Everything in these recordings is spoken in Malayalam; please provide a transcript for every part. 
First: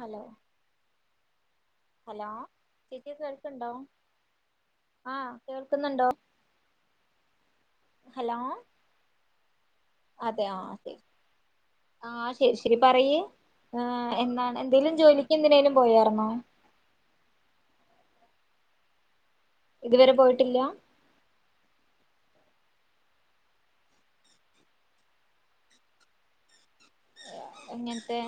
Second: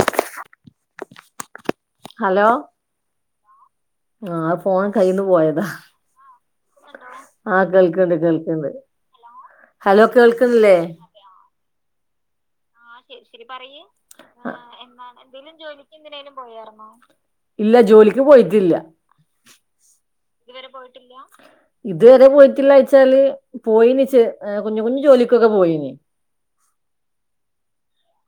ഹലോ ഹലോ ചേച്ചി കേൾക്കുണ്ടോ ആ ഫോൺ ആഹ കേൾക്കുന്നുണ്ടോ [unintelligible] ആഹ കേൾക്കണ്ട് ഹലോ കേൾക്കണ്ട് ഹലോ അതെ ആഹ് കേൾക്കുന്നില്ലേ ശരി ആഹ് ശരി ആ പറയ് ശരി ശരി പറയ് ആഹ് എന്താണ് എന്തേലും ജോലിക്ക് എന്തലും എന്തിനേലും ജോലിക്ക് പോയാർന്നോ എന്തിനാലും പോയരൊന്നോ ഇല്ല ജോലി ക്കു പോയിട്ടില്ല ഇതുവരെ പോയിട്ടില്ല ഇതുവരെ പോയിട്ടില്ലാ ഇതുവരെ പോയിട്ടില്ലെ വെച്ചാല് പോയിനിച്ച് കുഞ്ഞ് കുഞ്ഞ് ജോലിക്കൊക്കെ പോയിന് എങ്ങനത്തെ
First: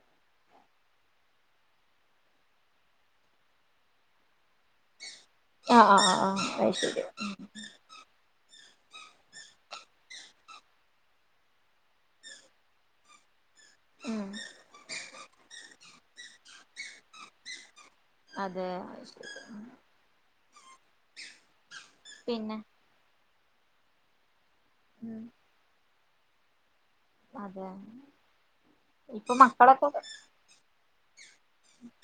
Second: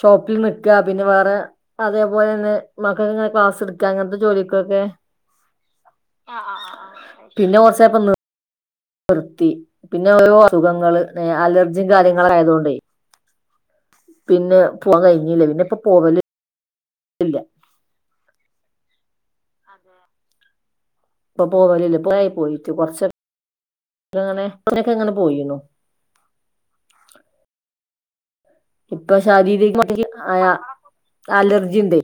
ഷോപ്പിൽ നിക്ക്യാ പിന്നെ വേറെ അതേപോലെ തന്നെ മക്കക്ക് ഇങ്ങനെ ക്ലാസ് എടുക്കുക അങ്ങനത്തെ ജോലിയെക്കേ ആഹ് ആഹ് ആഹ് ആഹ് അത് ശരി പിന്നെ കൊറാച്ചായാപ്പേ നിർ വ്യത്തി പിന്നെ ഓരോ അസുഖങ്ങള് അലർജിയും കാര്യങ്ങളും ആയതൊണ്ടേ ഉം പിന്നെ പോകാൻ കഴിഞ്ഞില്ല പിന്നെ ഇപ്പം പോവല് ല്ല അതെ അത് ശെരി [inaudible] പോവലില്ലാ കുറെ ആയി പിന്നെ പോയിട്ട് കൊറച്ച് ഇങ്ങനെ [unintelligible] ക്അങ്ങനെ ഉം പോയിന്ന് അതെ ഇപ്പം ഇപ്പൊ മക്കളൊക്കെ ശാരിരികമായ അലർജിണ്ടേ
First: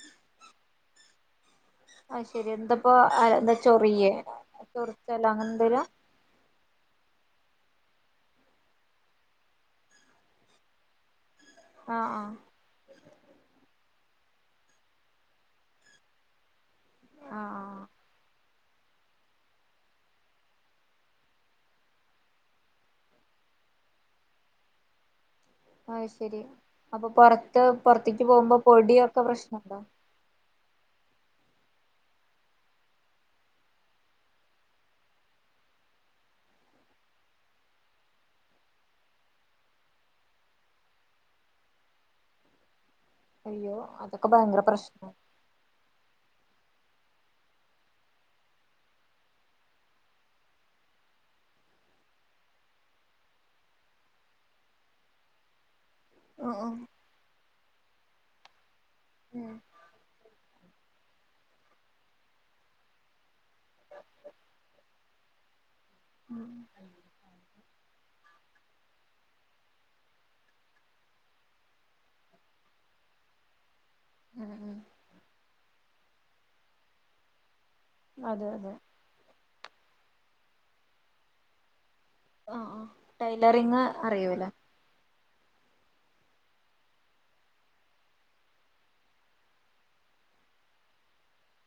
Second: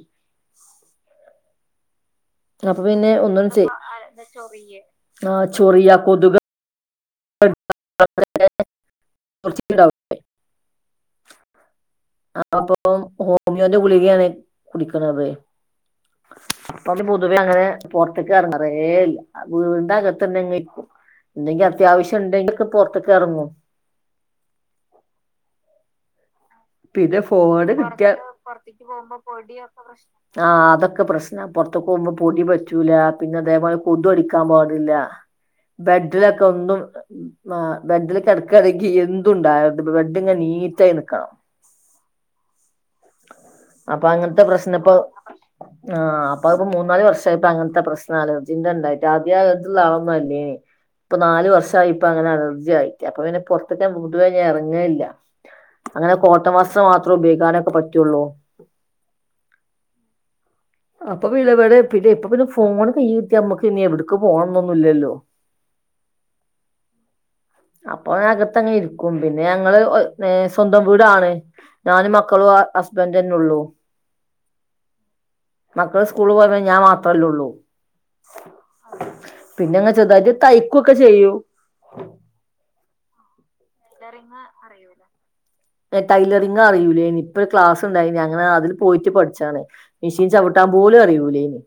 ആഹ് ശെരി അപ്പൊ എന്താപ്പൊ പിന്നെ ആഹ് ഒന്നും എന്താ ചെയ് ചൊറിയേ ചൊറിച്ചിലാ അങ്ങനെന്തേല [unintelligible] ച്ചിട്ട്ണ്ടാവും ആഹ് അപ്പം ഹോമിയോൻ്റെ കു ഗുളകയാണ് കുടിക്കാണത് അപ്പം പൊതുവെ ആഹ് അങ്ങനെ ആഹ് പുറത്തേക്ക് ഇറങ്ങറേല്ല വീടിന്റെ അകത്തന്നെരിക്കും [unintelligible] അത്യാവശ്യം ഇണ്ടെങ്കിലൊക്കെ പൊറത്തേക്ക് എറങ്ങൂ ആഹ് ശെരി പിന്നെ ഫോണ് കിട്ടിയാ പൊടിയൊക്കെ പ്രശ്നണ്ടോ ആഹ് അതൊക്കെ പ്രശ്ന പൊറത്ത് പോമ്പോ പൊടി പറ്റൂലാ പിന്നെ അതെപോലെ കൊത്കടിക്കാൻ പാടില്ല ബെഡിലൊക്കെ ഒന്നും ആ ബെഡില് കെടെക്കാണെങ്കി എന്തുണ്ടായിത് ബെഡ് ഇങ്ങ് നീറ്റായി നിക്കണം അയ്യോ അപ്പം അതൊക്കെ അങ്ങനത്തെ ഭയങ്കര പ്രശ്നം ഇപ്പം പ്രശ്നാ ആഹ് പ്പം അത്പ്പം മൂന്നാല് വർഷായ് അങ്ങൻത്തെ പ്രസ്ന അലർജിന്റെണ്ടായ്ട്ട് ആദ്യേ അലർജിള്ളെ ആളൊന്നും അല്ലേനീ പ്പം നാല് വർഷായി ഇപ്പ അങ്ങനെ അലർജി ആയിട്ട് അപ്പം പിന്നെ പൊർത്ത്ക്ക് ഞാൻ പെതുവേ ഞാ എറെങ്ങേല്ലാ അങ്ങനെ കൊ ആഹ് ആഹ് താെമസ്സ് മാത്ര ഉപയോയ്ക്കാനെ പറ്റുള്ളൂ ഉം അപ്പം വിളവടെ പിന്നെ ഇപ്പം പിന്നെ ഫോണ് കയ്യീ കിട്ട്യ അമ്മക്ക് പിന്നെ എവ്ട്ക്ക് പോണംന്നൊന്നുല്ലല്ലോ ഉം അപ്പം അകത്ത് അങ്ങ് ഇര്ക്കും പിന്നെ ഞങ്ങള് ഒ ലേ സ്വന്തം വ്ടാണ് ഞാനും മക്കളും അ ഹസ്ബന്റെന്നാെള്ളു ഉം ഉം മക്കള് സ്കൂള് പോയ് കയ്ഞ്ഞ് ഞാൻ മാത്രെല്ലാെള്ളു അതെ അതെ ചൊർതായ്ട്ട് തയ്ക്കാെക്കെ ചെയ്യു ആഹ് ആഹ് ടയ് ലറിങ്ങ് അറിയൂലെ ടൈലറിങ്ങ് അറിയൂലേനി ഇപ്പൊര് ക്ലാസ്ണ്ടായ്നി അങ്ങനെ അതില് പോയ്ട്ട് പഠ്ച്ചാണ് മിഷീൻ ചവ്ട്ടാൻ പോലും അറിയൂലേനി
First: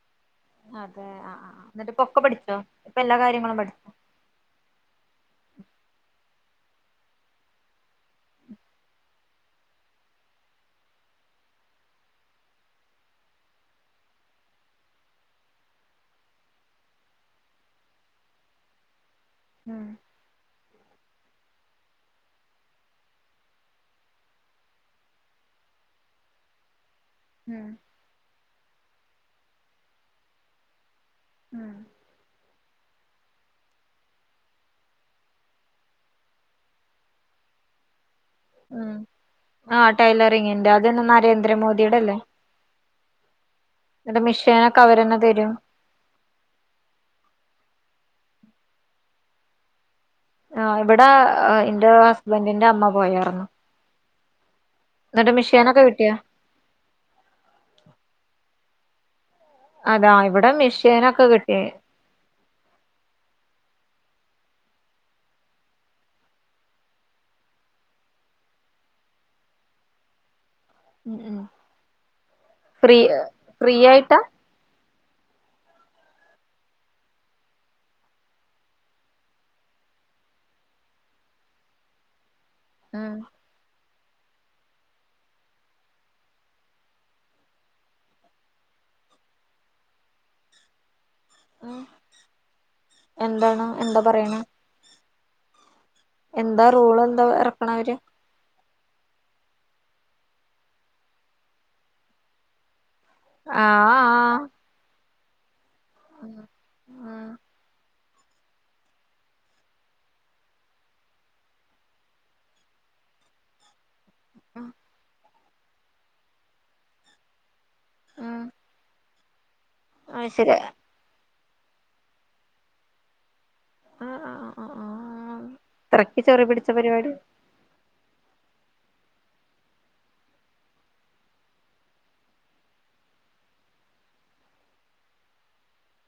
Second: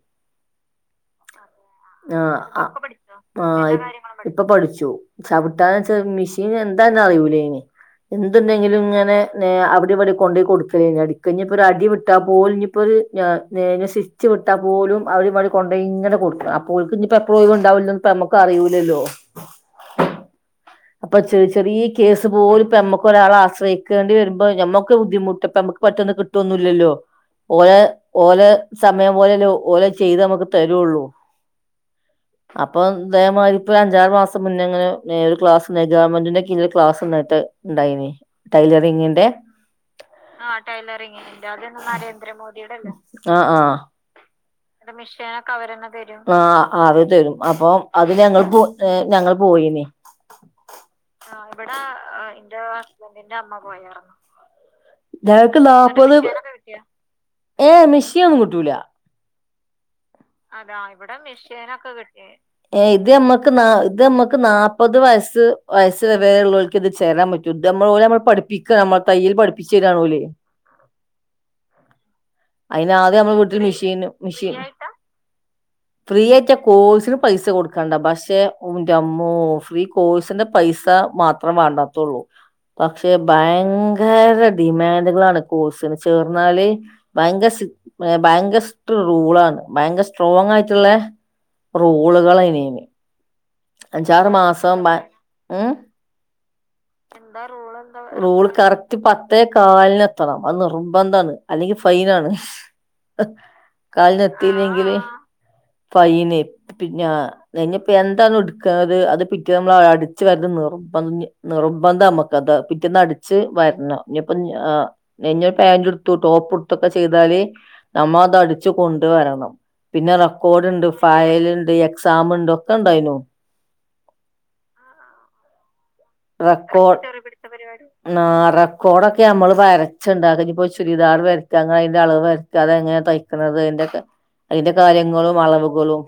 അതെ ആഹ് ആഹ് എന്നിട്ട് ഇപ്പൊക്കെ ആഹ് പഠിച്ചോ ഇപ്പൊ എല്ലാ കാര്യങ്ങളും ആഹ് ഇ പഠിച്ചോ ഇപ്പൊ പഠിച്ചു ചവ്ട്ടാനെച്ചാ മിഷി [unintelligible] എന്താന്നെ അറിയൂലേനി എന്ത് ണ്ടേ ങ്കിലുങ്ങനെ നെ അവ്ടിം വടിം കൊണ്ടാേയ് കൊടുക്കലേനി അടിക്ക ഞ്ഞിപ്പാെരടി വിട്ടാ പോലും ഞ്ഞ്പ്പത് ഞാ നേ സ്ച്ച് വിട്ടാ പോലും അവ്ടി വടിം കൊണ്ടാേയിങ്ങനെ കൊട്ക്ക അപ്പോൽക്ക്ഞ്ഞ്പ്പ എപ്പളും ഒയ്വ്ണ്ടാവാേല്ലോന്ന് പ്പ ഞമ്മക്കറിയൂലല്ലോ ഉം അപ്പ ചെറി ചെറീ കേസ് പോലും പ്പ ഞമ്മക്ക് ഒരാളെ ആശ്രയ്ക്കേണ്ടി വര്മ്പ ഞമ്മക്ക് ബുദ്ധിമുട്ട് പ്പമ്മക്ക് പെട്ടെന്ന് കിട്ടാെന്നുല്ലല്ലോ ഉം ഓലെ ഓലെ സമയം പോലെയല്ലെ ഓലത് ചെയ്ത് നമുക്ക് തരൊള്ളൂ ഉം അപ്പം തേമായ്രി ഇപ്പാെരഞ്ചാറ് മാസം മുന്നേ ങ്ങനെ ഏ ഒര് ക്ലാസ് ലെ ഗവമെന്റിന്റെ കീഴില് ക്ലാസ്ണ്ടായ്ട്ട് ണ്ടായ്നി ഉം ടൈലറിങ്ങിന്റെ ആഹ് ആഹ് ടൈലറിങ്ങിന്റെ അതന്നെ ടൈലറിങ്ങിന്റെ അതന്നെ നരേന്ദ്രമോദിയുടെ അല്ലേ നരേന്ദ്ര മോദിയിടെ അല്ലെ ആഹ് ആഹ് എന്നിട്ട് മിഷീനൊക്കെ എന്നട്ട് അവരന്നെ മിഷ്യനൊക്കെ തരും അവരന്നെ തരും ആഹ് അത് തരും അപ്പൊ അത് ഞങ്ങള് പോ ഏഹ് ഞങ്ങള് പോയീനീ. ആഹ് ഇവിടാ ഇന്റ ഹസ്ബന്റിന്റെ അമ്മ പോയാറുന്നു. ഞങ്ങക്ക് നാപ്പത് മിഷ്യനക്കെ കിട്ടിയാ. ഏഹ് മിഷ്യനൊന്നും കിട്ടൂല. അതാ ഇവിടെ മിഷീനൊക്കെ കിട്ടി ഇതമ്മക്ക് ന ഇതമ്മക്ക് നാപ്പത് വയസ് വയസ്സ് വയസ് വരെ ഉുള്ളവൾക്ക് ഇത് ചേരാൻ പറ്റും ഇ നമ്മൾ പോലെ നമ്മ പഠിപ്പിക്ക നമ്മെ തയ്യൽ പഠിപ്പിച്ചുരണലെ ഉം ഉം ഫ്രീ അയിനാദ്യം നമ്മൾ വീട്ട ഫ്രീ മെഷീന് ആയിട്ടാ മെഷീൻ ഫ്രീ ആയ്ട്ടാ കോഴ്സിന് പൈസ കൊടുക്കണ്ട പക്ഷെ ന്റമ്മോ ഫ്രീ കോഴ്സിന്റെ പൈസ മാത്രം വേണ്ടാത്തുള്ളൂ പക്ഷേ ഉം ബാങ്ക് ഭയങ്കര ഡിമാൻഡുകളാണ് കോഴ്സിന് ചേർന്നാല് ഭയങ്കര ഭയങ്കര്ട റൂളാണ് ഭയങ്കര സ്ട്രോങ് ആയിട്ടുള്ള ഉം റോളുക ഇന് എന്താണ് എന്താ അഞ്ചാറ് പറയണെ മാസം ഉം എന്താ റൂള് എന്താ ഇറക്കണ അവര് റൂള് ക പത്തേ കാലിനെത്തണം അത് നിർബന്ധാണ് അല്ലെങ്കിൽ ഫൈനാണ് ആഹ് കാലിഞ്ഞെത്തില്ലെങ്കില് ഫൈന് പിന്നെ ആഹ് ന എന്ത എണ് ഉടുക്കുന്നത് അത് പിറ്റേന്ന് നമ്മൾ അടിച്ച് വരുന്ന നിർ നിറുമ്പ നമ്മുക്ക് അത് പിറ്റേന്ന് അടിച്ച് വരണം ഞപ്പം ആഹ് ആ നഞ്ഞ പാന്റെടുത്തു ടോപ്പ് ഇടുത്തൊക്കെ ചെയ്താല് നമ്മ അത് ആഹ് അടിച്ചു കൊണ്ട് വരണം പിന്നെ അത് ശരി റെക്കോർഡൊണ്ട് ഫയല് ണ്ട് എക്സാം മ്ണ്ട് ഒക്കെണ്ടായ്ന്നു ആഹ് ആഹ് ആ ആ ആഹ് ഇത്രക്ക് ചൊറി പിടിച്ച റെക്കോ പരിപാടി ആ റെക്കോഡക ക്കെ മ്മള് വരച്ചണ്ട് അതിനിപ്പൊ ചുരിദാർ വരക്ക ങ്ങളയിന്റെ അളവ്വരക്കാ അത എങ്ങനെയ തയ്ക്കുന്നത് അയ്ന്റെ അയിന്റെ കാര്യങ്ങളും അളവുകളും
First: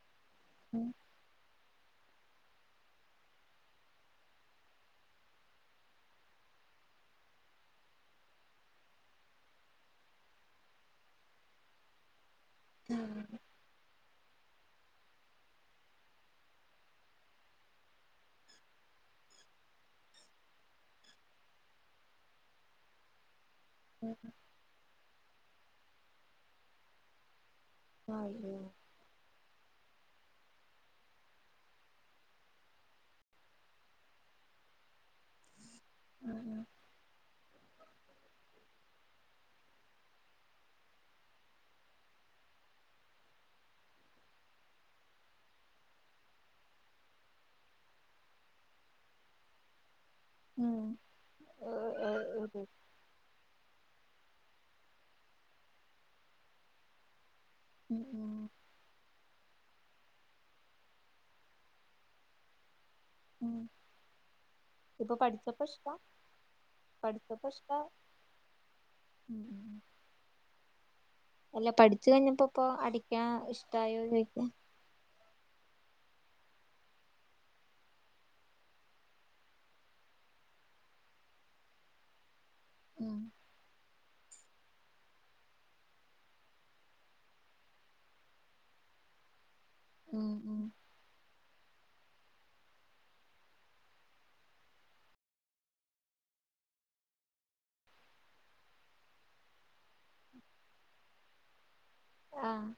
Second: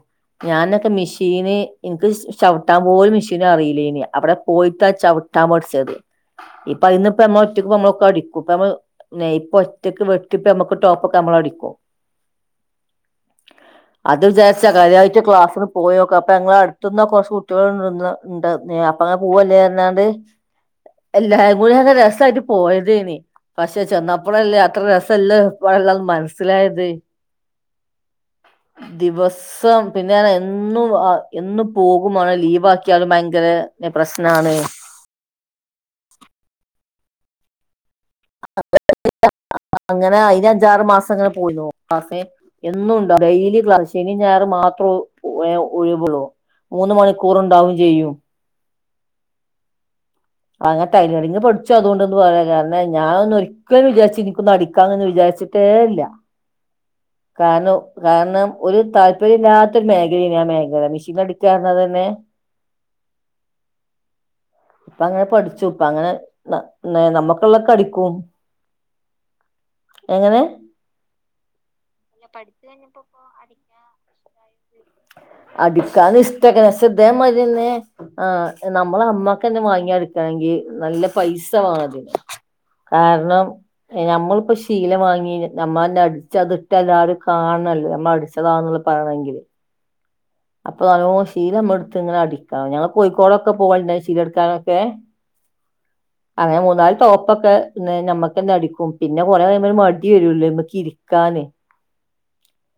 ഞാനൊക്കെ മെഷീന് നിക്ക് ചവിട്ടാൻ പോലും മെഷീൻ അറിയില്ലേനി അവിടെ പോയിട്ട ചവിട്ടാൻ പഠിച്ചതി ഇപ്പ അയീനിപ്പ നമ്മള് ഒറ്റക്ക്മ്മളൊക്കെ അടിക്കും ഇ ഇപ്പൊമ്മള് ഒറ്റക്ക് വെട്ടിപ്പമ്മക്ക് ടോപ്പ ഒക്കെ നമ്മള അടിക്കും ഉ അത് വിചാരിച്ച കാര്യായിട്ട് ക്ലാസ്സിന് പോയൊക്ക അപ്പൊ ങ്ങള അടുത്തന്ന കുറച്ച് കുട്ടികള് ഇണ്ട് അപ്പ അങ്ങനെ പോവല്ലേ ചെയ്യുന്നേ എല്ലാരും കൂടി അങ്ങ് രസായിട്ട് പോയതേനി പക്ഷെ ചെന്നപ്പോളല്ലേ അത്ര രസം എല്ലാം ഇപ്പണല്ലോ മനസ്സിലായത് ആഹ് ഒ സ് പിന്നെ എന്നും എന്നും പോകുമാണ് ലീവ് ആക്കിയാലും ഭയങ്കര പ്രശ്നാണ് ഉഹ് [unintelligible] അങ്ങനെ അയിന്അഞ്ചാറ് മാസിങ്ങനെ പോയി ക്ലാസെ എന്നുംണ്ടാവും ഡെയിലി ക്ലാസ് ശനി ഞായറും മാത്രം ഒ ഒഴിവുള്ളു മൂന്ന് മണിക്കൂർണ്ടാവും ചെയ്യും അങ്ങ തൈലേണങ് പഠിച്ചൊ അതുകൊണ്ടന്ന് പറയാ കാരണ ഞാ ഒന്നും ഒരിക്കലും വിചാരിച്ചി നിക്കൊന്നടിക്കാനന്ന് വിചാരിച്ചിട്ടേ ഇല്ല കാരണൊ കാരണം ഒരു താല്പരില്ലാ ത്ത മേഖലയാനി ആ മേഖല മെഷീൻ അടിക്കാന്നത് തന്നെ ഇപ്പ ഇപ്പൊ അങ്ങനെ പഠിച്ചപ്പോ പഠിച്ചു ഇപ്പ ഇഷ്ടാ അങ്ങനെ പഠിച്ചപ്പോ നമ്മുക്കുള്ളക്കെ ഇഷ്ടാ അടിക്കും എങ്ങനെ ച്ച് കഴിഞ്ഞപ്പോ ഇപ്പൊ അടിക്കാൻ ഇഷ്ടായോ ചോയ്ക അടിക്കാൻ ഇഷ്ടക്ക ഷെ ദിതേമാരിന്നെ ആ നമ്മള് മ്മക്കന്നെ വാങ്ങി അടിക്കണെങ്കി നല്ല പൈസ വേണാദ്യം കാരണം ഞമ്മള് അപ്പൊ ശീലവാങ്ങി നമ്മന്നെ അടിച്ചത് ഇട്ട് ല്ലാവരും കാണണല്ലോ നമ്മ അടിച്ചതാന്നുള്ള പറയണെങ്കില് അപ്പൊ [unintelligible] ശീല നമ്മടുത്ത് ഇങ്ങനെ അടിക്കാം ഞങ്ങ കോഴിക്കോടൊക്കെ പോവണ്ണെ ശീലെടുക്കാനൊക്കെ അങ്ങനെ മൂന്നാല് ടോപ്പൊക്കെ നമ്മക്ക്ന്നെ അടിക്കും പിന്നെ കൊറകൈയ്പ ഒരു മടി വരുല്ലോ മ്മക്ക് ഇരിക്കാനെ ആഹ്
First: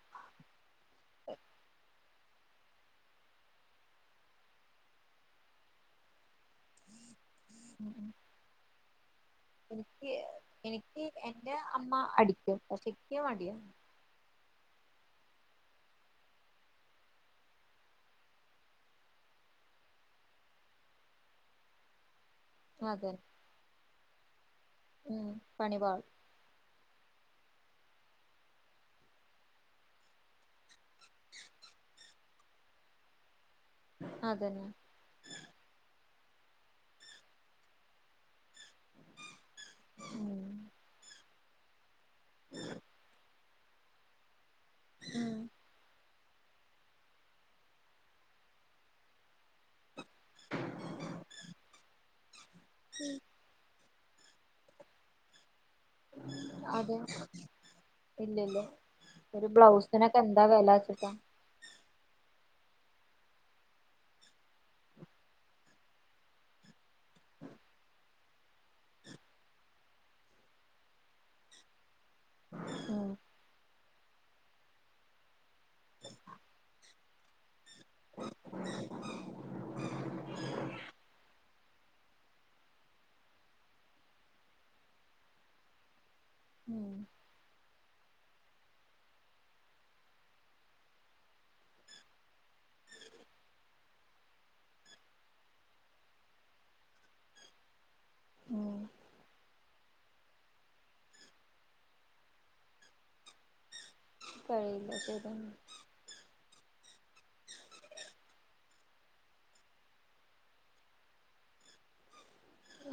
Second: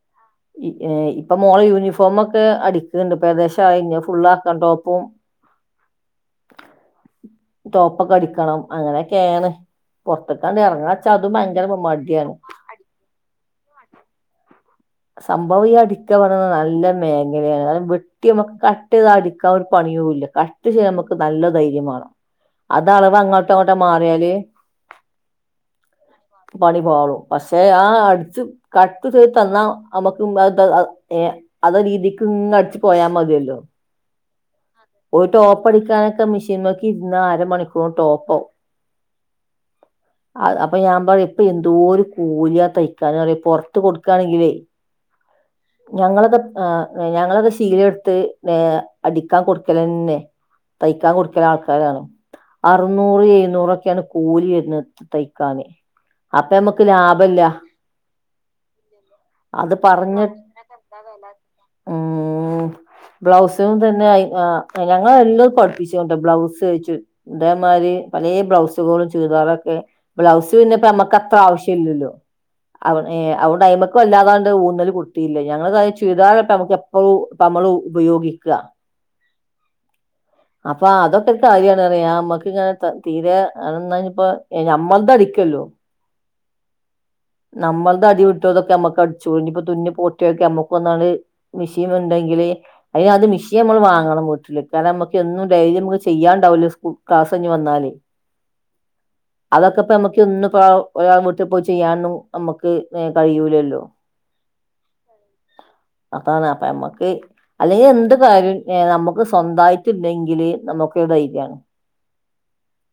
ഇപ്പൊ ഇ മോളെ യൂണിഫോമൊ ക്കെ അടിക്കണ്ട് പ്പൊഏകദേശായി ഞാ ഫുള്ളാക്കാൻ ടോപ്പും ടോപ്പൊക്കെ അടിക്കണം അങ്ങനെ എനിക്ക് എനിക്ക് അതും എന്റെ ഭയങ്കര അമ്മ മടിയാണ് അടിക്കും പക്ഷെ എനിക്ക് മടിയാ സംഭവം ഈ അടിക്കാ പറയന്നാ നല്ല മേഖലയാണ് അത് വെട്ടി അമ്മുക്ക് കട്ട് ചെയ്ത അടിക്കാൻ ഒരു പണിയു ഇല്ല കട്ട് ചെയ്യാൻ നമുക്ക് നല്ല ധൈര്യം വേണം അത് അതന്നെ അളവ് അങ്ങോട്ടോ എങ്ങോട്ടോ മറിയാല് ഉം പണിപാളും പണി പാളും അസ് ആ അടിച്ച് കട്ട് ചെയ്ത് തന്നാ നമുക്കും [unintelligible] ഏ അത രീതിക് നിന്ന് അടിച്ച് പോയാ മതിയല്ലോ അതന്നെ പോയിട്ട് ഓപെടുക്കാൻ [unintelligible] മിഷീൻ നോക്കി ഇരുന്ന അരമണിക്കൂർ ടോപ്പോവും അ ഉം അപ്പൊ ഞാൻ പറയും ഇപ്പ എന്തോരു കൂല്യാ തയ്ക്കാനറിയോ പൊർ ത്ത് കൊട്ക്കാണെങ്കിലേ ഞങ്ങള്ത് ആ ഞങ്ങളത് ശീല എട്ത്ത് ഏ അടിക്കാൻ കൊട്ക്കലെന്നെ തയ്ക്കാൻ കൊട്ക്ക്ണ ആൾക്കാരാണ് അറ്ന്നൂറ് എഴ്ന്നൂറൊക്കെണ് കൂലി വര്ണ് തയ്ക്കാന് അപ്പൊ നമ്മക്ക് അതെ ലാഭല്ല ഇല്ല ഇല്ല അത് പറഞ്ഞ് ഉം ബ്ലൗസ്നും തന്നെ ആ ഞങ്ങളെല്ലം പട്പ്പിച്ച്ണ്ട്ട്ടോ ബ്ലൗസാെയ്ച്ച് ഇതേമായ്രി പലേ ബ്ലൗസ്കളും ചുരിതാറൊക്കെ ബ്ലൗസ് പിന്നെ പ്പ അമ്മക്കത്ര ആവശ്യം ഇല്ലല്ലോ അവ ഉം ഏ അവടയ്മക് കൊല്ലാതാ ഊന്നൽ കൊടുത്തിയില്ല ഞങ്ങള്തായ ചുരിദാർ അപ്പ ഞമ്മക്ക് എപ്പഴും നമ്മള് ഉപയോഗിക്കാ അപ്പൊ അതൊക്കെ ഒരു കാര്യാണറിയ നമ്മക്ക് ഇങ്ങനെ ത തീരെ അതെന്നാ ഇപ്പാ ഞമ്മൾത് അടിക്കല്ലോ ഉം നമ്മൾത് അടി വിട്ടതൊക്കെ നമ്മക്ക് അടിച്ചു ഇപ്പൊ തുന്നി പൊട്ടിയൊക്കെ നമ്മക്ക് ഒന്നാള് മിഷീൻ ഇണ്ടെങ്കില് അതിനാദ്യം മിഷീൻ നമ്മള് വാങ്ങണം വീട്ടില്. കാരണം നമ്മക്ക് എന്നും ഡെയിലി നമ്മക്ക് ചെയ്യാണ്ടാവില്ലോ സ് ക്ലാസ് കഴിഞ്ഞ് വന്നാല് ഉം അതൊക്കെ ഇപ്പോ നമ്മക്ക് ഒന്നും ഇപ്പ ഒരാൾടെ വീട്ടി പോയി ചെയ്യാനും നമ്മക്ക് ഏഹ് കഴിയൂലല്ലോ. കഴിയില്ല [inaudible] അതാണ് അപ്പ നമ്മക്ക് അല്ലെങ്കിൽ എന്ത് കാര്യോം നമുക്ക് സ്വന്തായിട്ടിണ്ടെങ്കില് നമുക്ക് ധൈര്യാണ്.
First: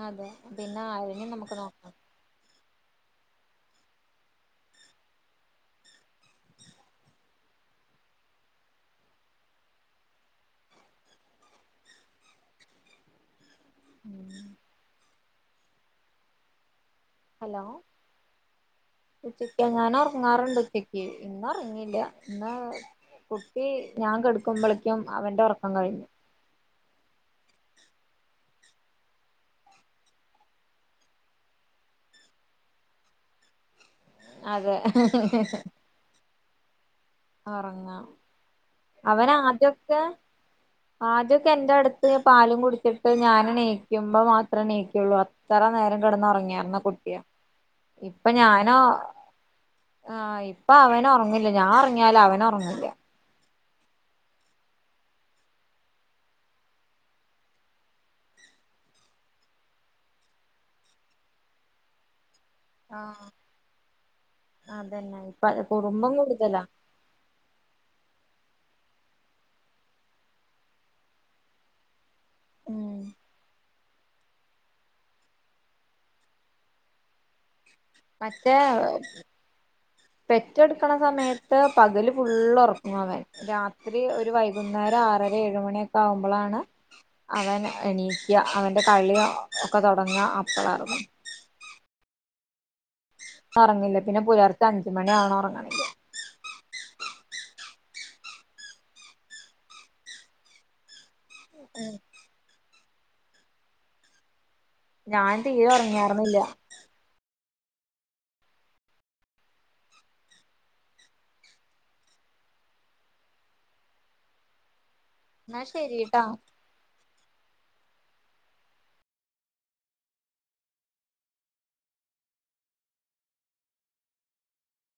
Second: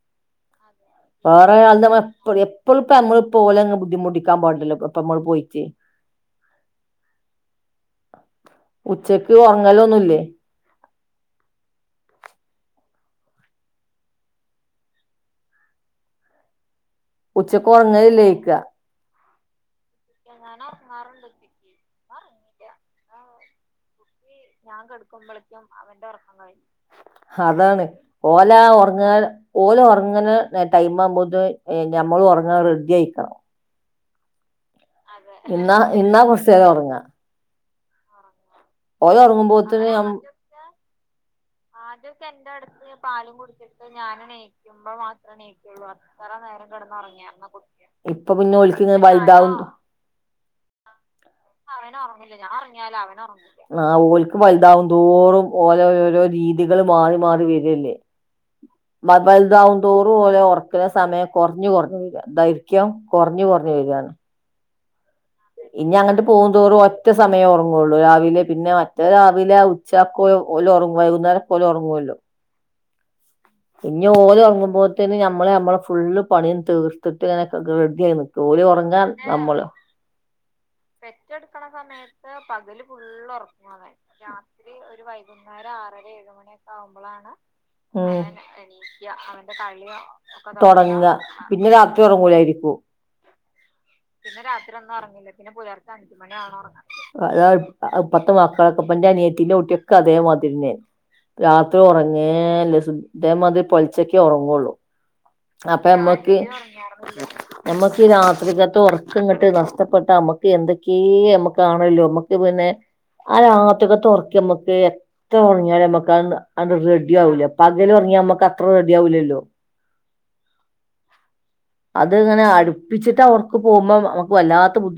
അതെ പിന്നെ ആരെങ്കി നമുക്ക് നോക്കാം [unintelligible] ബുദ്ധിമുട്ടി ക്കാൻ പാടില്ലല്ലോ ഇപ്പമ്മള് പോയിട്ട് ഉച്ചക്ക് അങ്ങലൊന്നുവില്ലേ ഉം ഹലോ ഉച്ചക്ക് ഉറങ്ങലില്ലേക്ക ഉച്ചക്ക് ഞാൻ ഉറങ്ങാറുണ്ട് ഉച്ചക്ക് ഇന്ന് ഉറങ്ങിയില്ല ഇന്ന് കുട്ടി ഞാൻ കെടു ഞാൻ കെടുക്കുമ്പോളേക്കും അവന്റെ ഉറക്കം കഴിഞ്ഞു അതാണ് ഓല് ഉറങ്ങുവാ ഓല് ഉറങ്ങണ ടൈം ആവുമ്പോത്തെ ഞമ്മളും ഉറങ്ങാൻ റെഡി ആയിക്കണം അതെ ഇന്നാ ഇന്നാ കുസ് തെ ഒറങ്ങാ ഒറങ്ങുക അവൻ ഉറങ്ങുമ്പോത്തിന് ആദ്യോക്കെ ആദ്യൊക്കെ എന്റെ അടുത്ത് പാലും കുടിച്ചിട്ട് ഞാന് എണീക്കുമ്പോ മാത്രേ എണീക്കുള്ളൂ അത്ര നേരം കിടന്ന് ഉറങ്ങിയാർന്ന കുട്ടിയാ ഇപ്പൊ പിന്നെ ഞാന ഓൽക്ക് ഇങ്ങനെ വലുതാവും ആ ഇപ്പൊ അവന് ഉറങ്ങില്ല ഞാൻ അവൻ ഉറങ്ങിയാലും ഉറങ്ങില്ല അവന് ഞാൻ ഉറങ്ങില്ല ഇങ്ങിയാലേ അവനുറങ്ങൂള്ളു ആ ഓല്ക്ക് വലുതാവുംതോറും ഓരോ ഓരോ രീതികള് മാറി മാറി വരികല്ലേ വലുതാവുംതോറും ഓല് ഉറക്കുന്ന സമയം കുറഞ്ഞ് കുറഞ്ഞ് വരുക അതായി ക്കും ആഹ് കുറഞ്ഞ് കുറഞ്ഞ് വരുവാണ് അതന്നെ ഇപ്പ ഇനി കുറുമ്പം അങ്ങട്ട് കൂടുതലാ പോകന്തോറും ഒറ്റ സമയൊ ഉറങ്ങുള്ളൂ രാവിലെ പിന്നെ മറ്റേ രാവിലെ ഉച്ചക്കോഓല ഉറങ്ങും വൈകുന്നേരം ഓലൊറങ്ങുല്ലോ ഉം ഇനി ഓല് ഉറങ്ങുമ്പോത്തേന് ഞമ്മള് ഞമ്മടെ ഫുള് പണിയും തീർത്തിട്ടിങ്ങനെ റെഡി ആയി നിക്കുവാ മറ്റേ ഓല് ഉറങ്ങാൻ നമ്മള് പെറ്റെടുക്കണ സമയത്ത് പെറ്റെടുക്കണ പകല് സമയത്ത് ഫുള്ള് പകല് ഉറങ്ങും അവൻ ഫുള്ള് ഉറങ്ങും അവൻ രാത്രി ഒരു രാത്രി വൈകുന്നേരം ഒരു ആറര ഏഴ് വൈകുന്നേരം മണിയൊക്കെ ആറര ഏഴ് ആവുമ്പോളാണ് മണിയൊക്കെ ആവുമ്പോളാണ് അവൻ അവൻ എണീക്ക അവന്റെ എണീക്കുക കളി അവന്റെ ഒക്കെ തുടങ്ങ കളിയൊക്കെ അപ്പളാ ഉറങ്ങും തുടങ്ങുക പിന്നെ രാത്രി ഉറങ്ങൂലായിരിക്കും ഒ പ്പ ഒറങ്ങില്ല പിന്നെ പുലർച്ചെ അഞ്ചു മണിയാകണം പിന്നെ പുലർച്ചെ അഞ്ചു മണിയാകണം ഉറങ്ങണെങ്കി അത അ പത്ത് മക്കളൊക്കെ പ്പന്റെ അനിയത്തിന്റെ കുട്ടിയൊക്കെ അതേ മാതിരിന്നെയാരുന്നു രാത്രി ഉറങ്ങേല്ല ഉം ഇതേ മാതിരി പൊലച്ചക്കെ ഒറങ്ങുള്ളൂ ഞാൻ തീരെ അപ്പ അമ്മക്ക് ഉറങ്ങാറുന്നില്ല ഞാൻ തീരെ ഒറങ്ങിയാർന്നില്ല നമ്മക്കി രാത്രിക്കത്തെ ഉറക്കം ഇങ്ങോട്ട് നഷ്ടപ്പെട്ട നമ്മക്ക് എന്തൊക്കെ നമ്മക്കാണല്ലോ നമ്മക്ക് പിന്നെ ആ രാത്രിക്കത്തെ ഉറക്കം നമ്മക്ക് എത്ര എന്നാ ഉറങ്ങിയാലും നമുക്ക് ശരിട്ടാ അങ്ങോട്ട്‌ അങ്ങോട്ട് റെ ഡിയാവുല്ല പകലൊറങ്ങിയ നമക്കത്ര റെഡിയാവുല്ലല്ലോ അത് ഇങ്ങനെ അടുപ്പിച്ചിട്ടവർക്ക് പോകുമ്പം നമുക്ക് വല്ലാത്ത ബുദ്ധി